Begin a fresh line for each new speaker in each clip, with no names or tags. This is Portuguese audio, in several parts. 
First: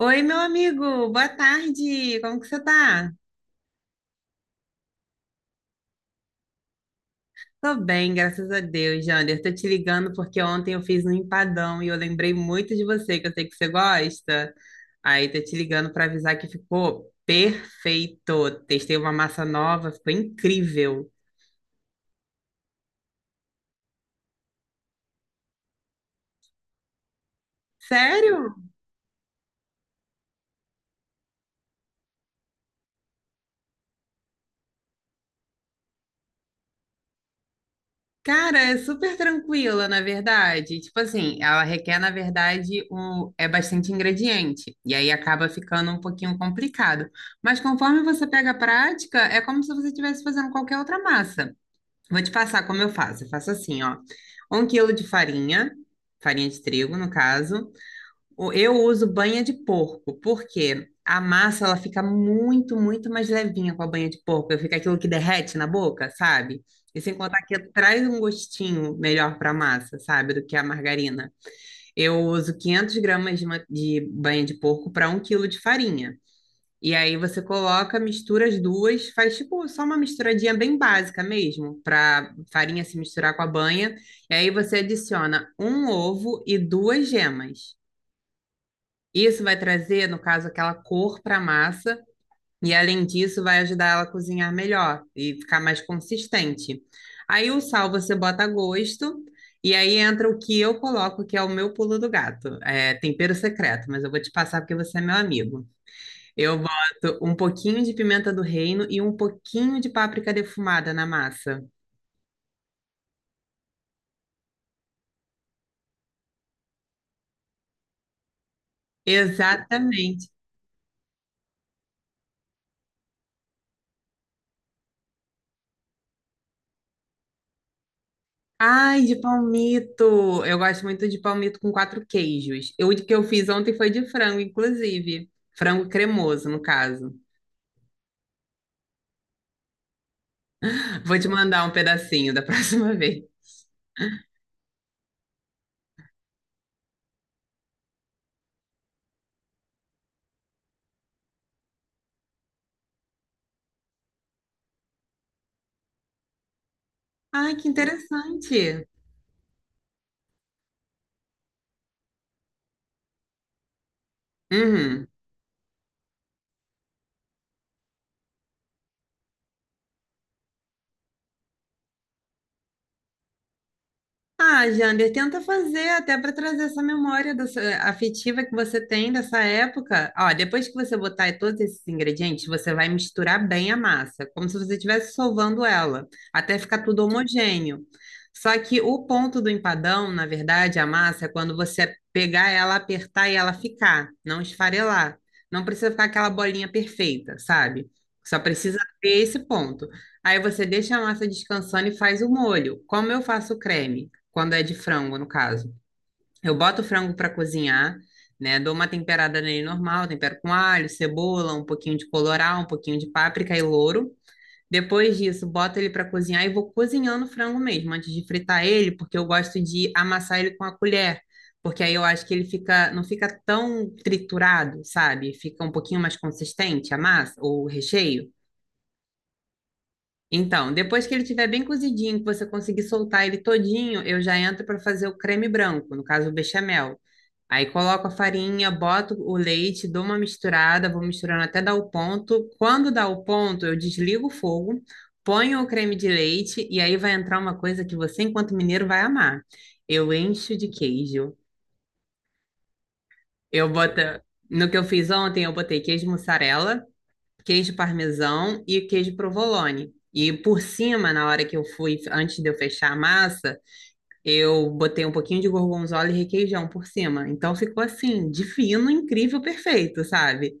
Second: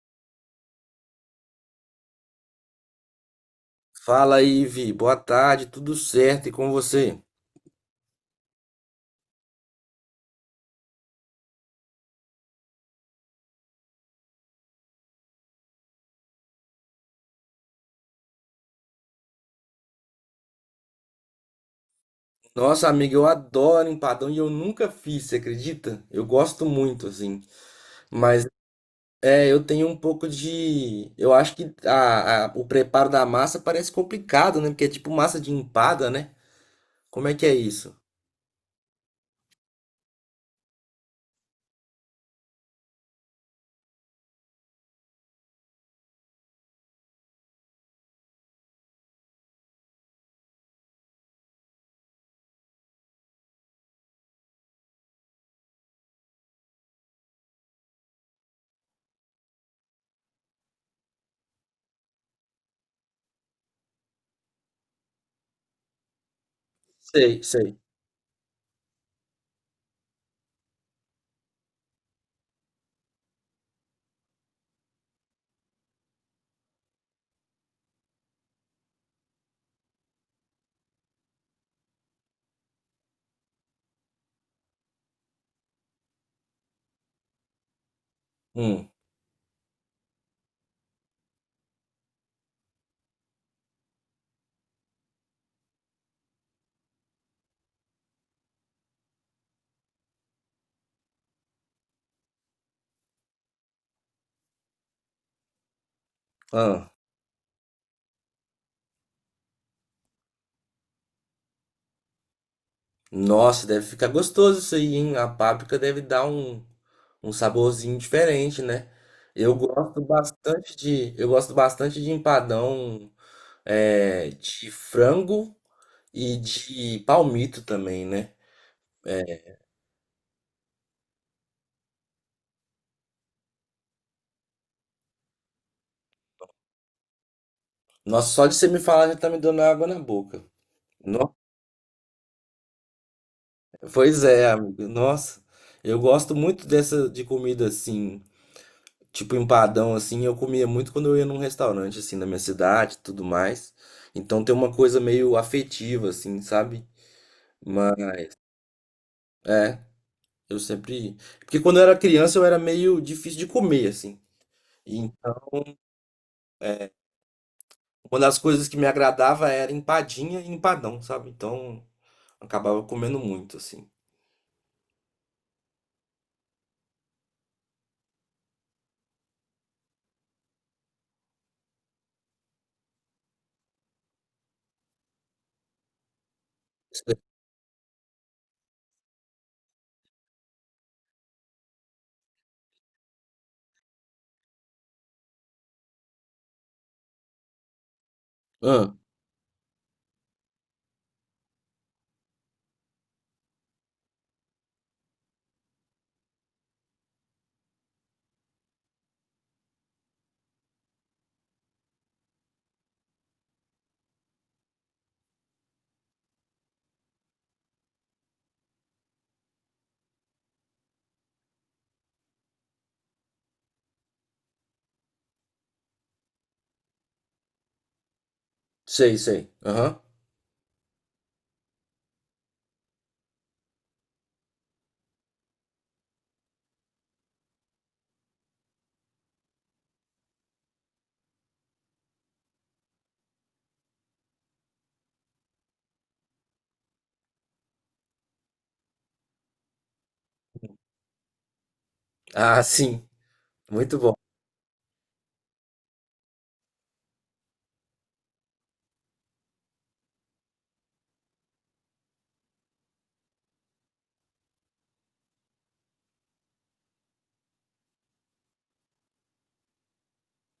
Oi, meu amigo, boa tarde. Como que você tá?
Fala aí, Ivi. Boa tarde, tudo certo e com você?
Tô bem, graças a Deus, Jander. Tô te ligando porque ontem eu fiz um empadão e eu lembrei muito de você, que eu sei que você gosta. Aí tô te ligando para avisar que ficou perfeito. Testei uma massa nova, ficou incrível.
Nossa, amiga, eu adoro empadão e eu nunca fiz, você acredita? Eu gosto muito, assim. Mas
Sério?
é, eu tenho um pouco de. Eu acho que o preparo da massa parece complicado, né? Porque é tipo massa de empada, né? Como é que é isso?
Cara, é super tranquila, na verdade. Tipo assim, ela requer, na verdade, é bastante ingrediente. E aí acaba ficando um pouquinho complicado. Mas conforme você pega a prática, é como se você estivesse fazendo qualquer outra massa. Vou te passar como eu faço. Eu faço assim, ó. Um quilo de farinha, farinha de trigo, no caso. Eu uso banha de porco, porque a massa ela fica muito, muito mais levinha com a banha de porco. Fica aquilo que derrete na boca, sabe? E sem contar
Sei,
que
sei.
traz um gostinho melhor para a massa, sabe? Do que a margarina. Eu uso 500 gramas de banha de porco para um quilo de farinha. E aí você coloca, mistura as duas, faz tipo só uma misturadinha bem básica mesmo, para farinha se misturar com a banha. E aí você adiciona um ovo e duas gemas.
Hum.
Isso vai trazer, no caso, aquela cor para a massa, e além disso, vai ajudar ela a cozinhar melhor e ficar mais consistente. Aí o sal você bota a gosto, e aí entra o que eu coloco, que é o meu pulo do gato. É tempero secreto, mas eu vou te passar porque você é meu amigo. Eu
Ah.
boto um pouquinho de pimenta do reino e um pouquinho de páprica defumada na massa.
Nossa, deve ficar gostoso isso aí, hein? A páprica deve dar um, um saborzinho diferente, né?
Exatamente.
Eu gosto bastante de empadão é, de frango e de palmito também, né?
Ai, de palmito! Eu gosto muito de palmito com quatro queijos. Eu, o que eu fiz ontem foi de frango, inclusive. Frango cremoso, no caso.
Nossa, só de você me falar já tá me dando água na boca.
Vou te
No-
mandar um pedacinho da próxima vez.
Pois é, amigo. Nossa, eu gosto muito dessa de comida assim, tipo empadão assim. Eu comia muito quando eu ia num restaurante assim na minha cidade, e tudo mais. Então tem uma coisa meio afetiva assim, sabe?
Ai, que
Mas
interessante!
é, eu sempre, porque quando eu era criança eu era meio difícil de comer assim.
Uhum.
Então é, uma das coisas que me agradava era empadinha e empadão, sabe? Então, acabava comendo muito, assim.
Ah, Jander, tenta fazer até para trazer essa memória afetiva que você tem dessa época. Ó, depois que você botar todos esses ingredientes, você vai misturar bem a massa, como se você estivesse solvando ela, até ficar tudo homogêneo. Só que o ponto do empadão, na verdade, a massa, é quando você pegar ela, apertar e ela ficar, não esfarelar. Não precisa ficar aquela bolinha perfeita, sabe? Só precisa
Hum,
ter esse ponto. Aí você deixa a massa descansando e faz o molho. Como eu faço o creme? Quando é de frango, no caso. Eu boto o frango para cozinhar, né? Dou uma temperada nele normal, tempero com alho, cebola, um pouquinho de colorau, um pouquinho de páprica e louro. Depois disso, boto ele para cozinhar e vou cozinhando o frango mesmo, antes de fritar ele, porque eu gosto de amassar ele com a colher, porque aí eu acho que ele fica, não fica tão triturado, sabe? Fica um pouquinho mais consistente a massa, ou o recheio.
sei, sei. Aham.
Então, depois que ele estiver bem cozidinho, que você conseguir soltar ele todinho, eu já entro para fazer o creme branco, no caso o bechamel. Aí coloco a farinha, boto o leite, dou uma misturada, vou misturando até dar o ponto. Quando dá o ponto, eu desligo o fogo, ponho o creme de leite e aí vai entrar uma coisa que você, enquanto mineiro, vai amar. Eu encho de queijo.
Ah, sim.
Eu boto,
Muito bom.
no que eu fiz ontem, eu botei queijo mussarela, queijo parmesão e queijo provolone. E por cima, na hora que eu fui, antes de eu fechar a massa, eu botei um pouquinho de gorgonzola e requeijão por cima. Então ficou assim, divino, incrível, perfeito, sabe?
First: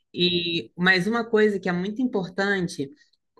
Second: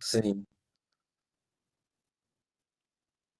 Sim.
E mais uma coisa que é muito importante:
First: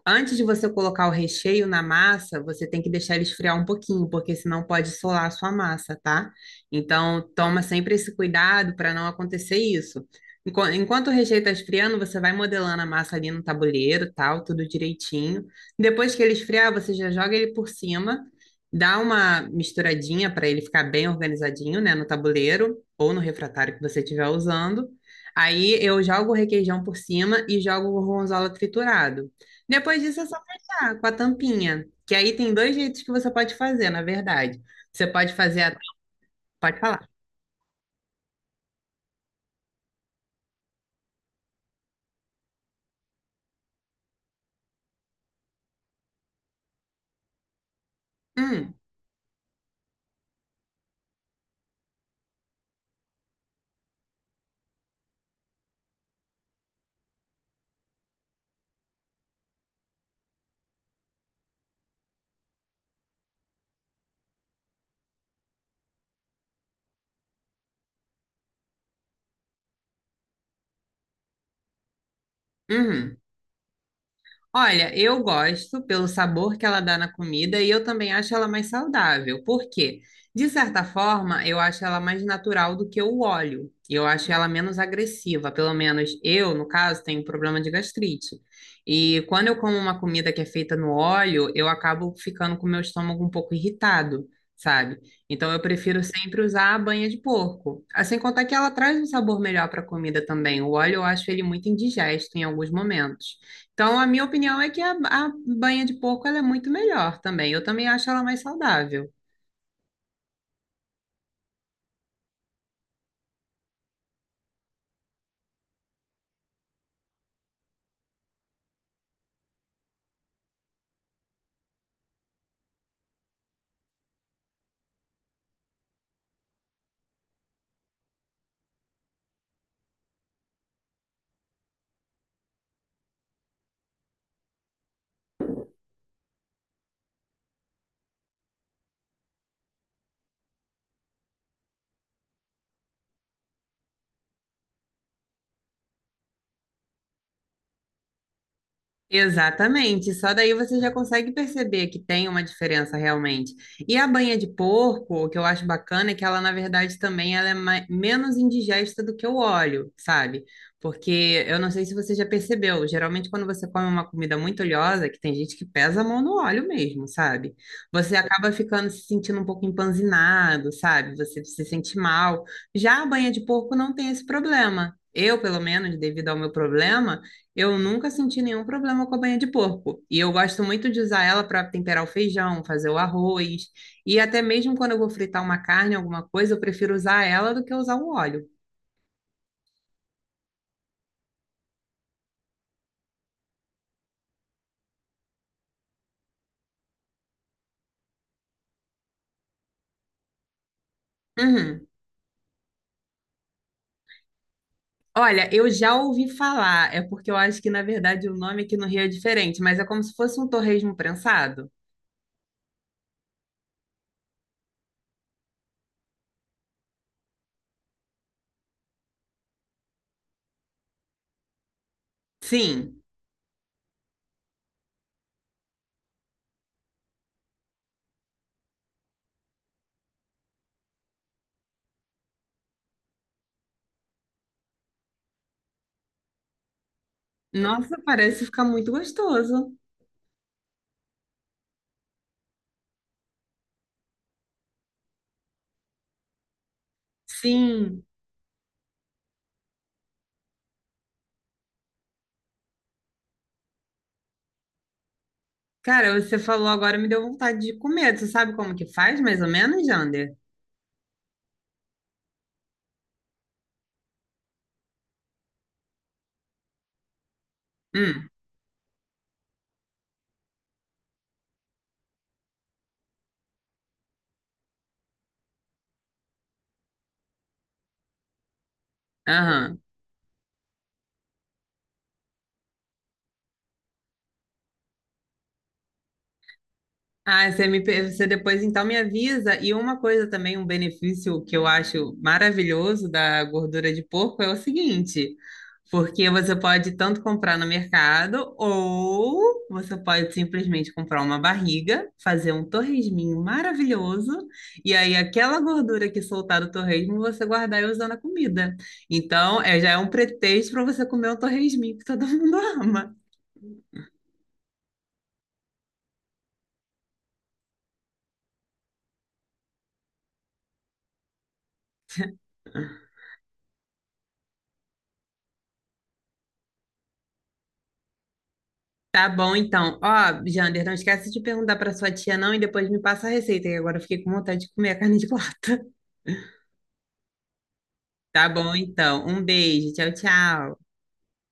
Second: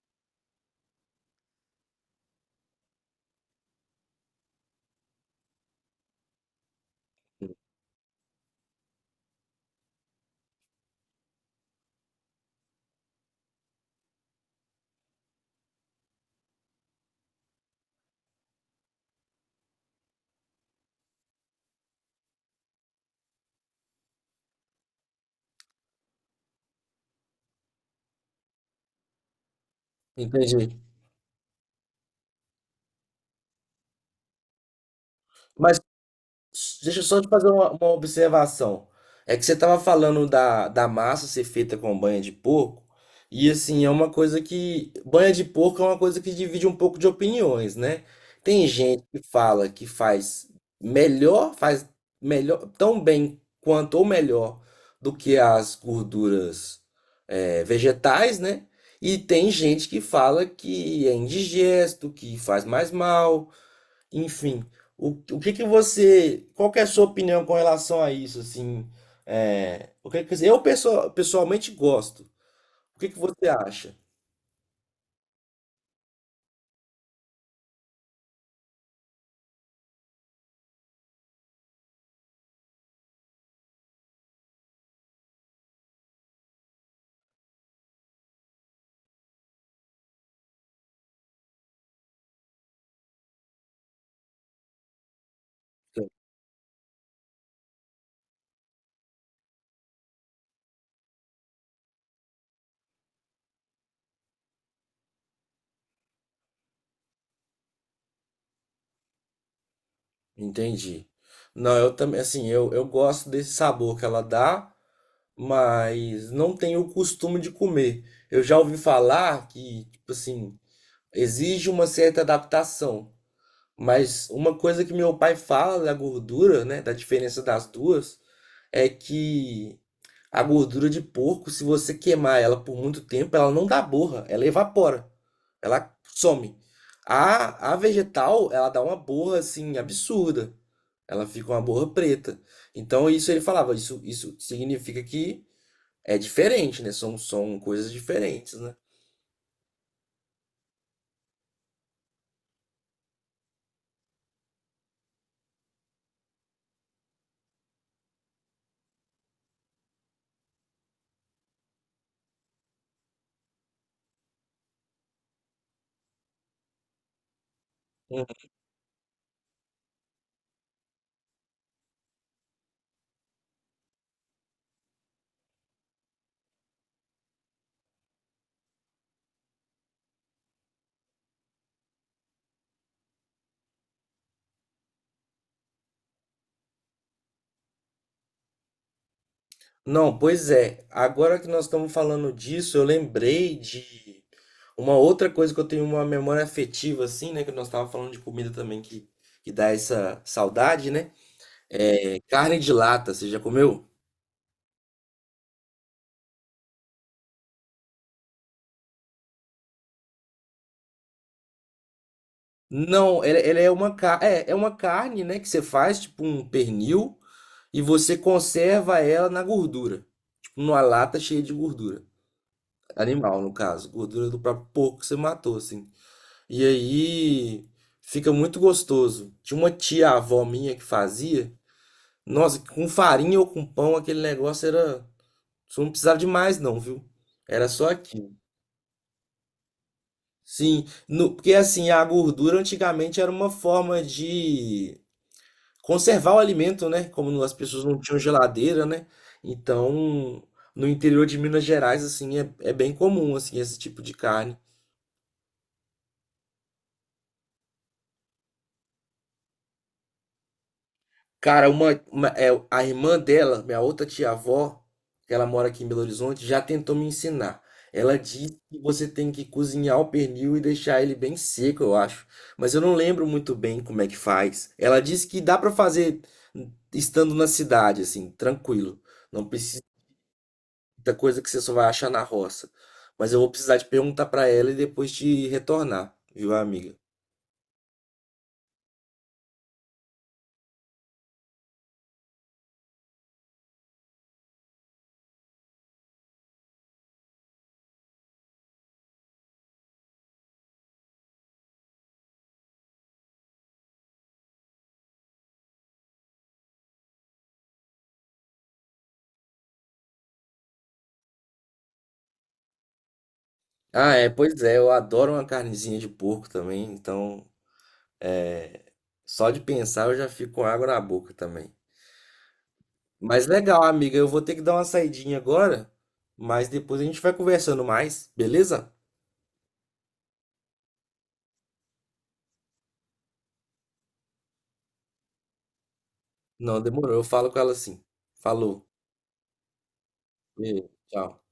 antes de você colocar o recheio na massa, você tem que deixar ele esfriar um pouquinho, porque senão pode solar a sua massa, tá? Então, toma sempre esse cuidado para não acontecer isso. Enquanto o recheio está esfriando, você vai modelando a massa ali no tabuleiro, tal, tudo direitinho. Depois que ele esfriar, você já joga ele por cima, dá uma misturadinha para ele ficar bem organizadinho, né, no tabuleiro ou no refratário que você estiver usando. Aí eu jogo o requeijão por cima e jogo o gorgonzola triturado. Depois disso é só
Entendi.
fechar com a tampinha. Que aí tem dois jeitos que você pode fazer, na verdade. Você pode fazer a...
Mas
Pode
deixa eu
falar.
só te fazer uma observação. É que você estava falando da massa ser feita com banha de porco, e assim, é uma coisa que. Banha de porco é uma coisa que divide um pouco de opiniões, né? Tem
Hum,
gente que fala que faz melhor, tão bem quanto ou melhor do que as gorduras vegetais, né? E tem gente que fala que é indigesto, que faz mais mal. Enfim, o que que você, qual que é a sua opinião com relação a isso, assim, é, o que que, eu pessoalmente gosto, o que
uhum.
que você acha?
Olha, eu gosto pelo sabor que ela dá na comida e eu também acho ela mais saudável. Por quê? De certa forma, eu acho ela mais natural do que o óleo. E eu acho ela menos agressiva. Pelo menos eu, no caso, tenho um problema de gastrite. E quando eu como uma comida que é feita no óleo, eu acabo ficando com o meu estômago um pouco irritado, sabe? Então eu prefiro sempre usar a banha de porco. Ah, sem contar que ela traz um sabor melhor para a comida também. O óleo eu acho ele muito indigesto em alguns momentos. Então, a minha opinião é que a banha de porco ela é muito melhor também. Eu também acho ela mais saudável.
Entendi. Não, eu também, assim, eu gosto desse sabor que ela dá, mas não tenho o costume de comer. Eu já ouvi falar que, tipo assim, exige uma certa adaptação. Mas uma coisa que meu pai fala da gordura, né, da diferença das duas, é que a gordura de porco, se você queimar ela por muito tempo, ela não dá borra, ela evapora, ela some. A vegetal, ela dá uma borra assim absurda. Ela fica uma borra preta. Então isso ele falava, isso significa que é diferente, né? São coisas diferentes, né?
Exatamente, só daí você já consegue perceber que tem uma diferença realmente. E a banha de porco, o que eu acho bacana é que ela, na verdade, também ela é menos indigesta do que o óleo, sabe? Porque eu não sei se você já percebeu, geralmente quando você come uma comida muito oleosa, que tem gente que pesa a mão no óleo mesmo, sabe? Você acaba ficando se sentindo um pouco empanzinado, sabe? Você se sente mal. Já a banha de porco não tem esse problema. Eu, pelo menos, devido ao meu problema, eu nunca senti nenhum problema com a banha de porco. E eu gosto muito de usar ela para temperar o feijão, fazer o arroz. E até mesmo quando eu vou fritar uma carne, alguma coisa, eu prefiro usar ela do que usar o óleo.
Não, pois é. Agora que nós estamos falando disso, eu lembrei de uma outra coisa que eu tenho uma memória afetiva, assim, né? Que nós estávamos falando de comida também, que dá essa saudade, né?
Uhum.
É carne de lata, você já comeu?
Olha, eu já ouvi falar, é porque eu acho que na verdade o nome aqui no Rio é diferente, mas é como se fosse um torresmo prensado.
Não, ela é uma, é uma carne, né? Que você faz, tipo um pernil, e você conserva ela na gordura. Tipo, numa lata cheia de gordura.
Sim.
Animal, no caso. Gordura do próprio porco que você matou, assim. E aí fica muito gostoso. Tinha uma tia avó minha que fazia. Nossa, com farinha ou com pão, aquele negócio era. Só não precisava de mais, não, viu? Era só
Nossa,
aquilo.
parece ficar muito gostoso.
Sim, porque assim, a gordura antigamente era uma forma de conservar o alimento, né? Como as pessoas não
Sim.
tinham geladeira, né? Então, no interior de Minas Gerais, assim, é, é bem comum, assim, esse tipo de carne.
Cara, você falou agora, me deu vontade de comer. Você sabe como que faz, mais ou menos, Jander?
Cara, é, a irmã dela, minha outra tia-avó, que ela mora aqui em Belo Horizonte, já tentou me ensinar. Ela
Hum,
disse que você tem que cozinhar o pernil e deixar ele bem seco, eu acho. Mas eu não lembro muito bem como é que faz. Ela disse que dá pra fazer estando na cidade, assim, tranquilo. Não
aham.
precisa de muita coisa que você só vai achar na roça. Mas eu vou precisar de perguntar pra ela e depois te retornar, viu, amiga?
Ah, você depois então me avisa. E uma coisa também, um benefício que eu acho maravilhoso da gordura de porco é o seguinte, porque você pode tanto comprar no mercado ou você pode simplesmente comprar uma barriga, fazer um torresminho maravilhoso e aí aquela gordura que soltar do torresmo você guardar e usar na comida. Então, é, já é um pretexto para você comer um torresminho que todo mundo ama.
Ah, é, pois é, eu adoro uma carnezinha de porco também, então só de pensar eu já fico com água na boca também. Mas legal, amiga, eu vou ter que dar uma saidinha agora, mas depois a gente vai conversando mais, beleza?
Tá bom, então. Ó, Jander, não esquece de perguntar pra sua tia, não, e depois me passa a receita, que agora eu fiquei com vontade de comer a carne de lata.
Não, demorou. Eu falo com ela assim.
Tá bom,
Falou.
então. Um beijo. Tchau, tchau.
Beijo, tchau.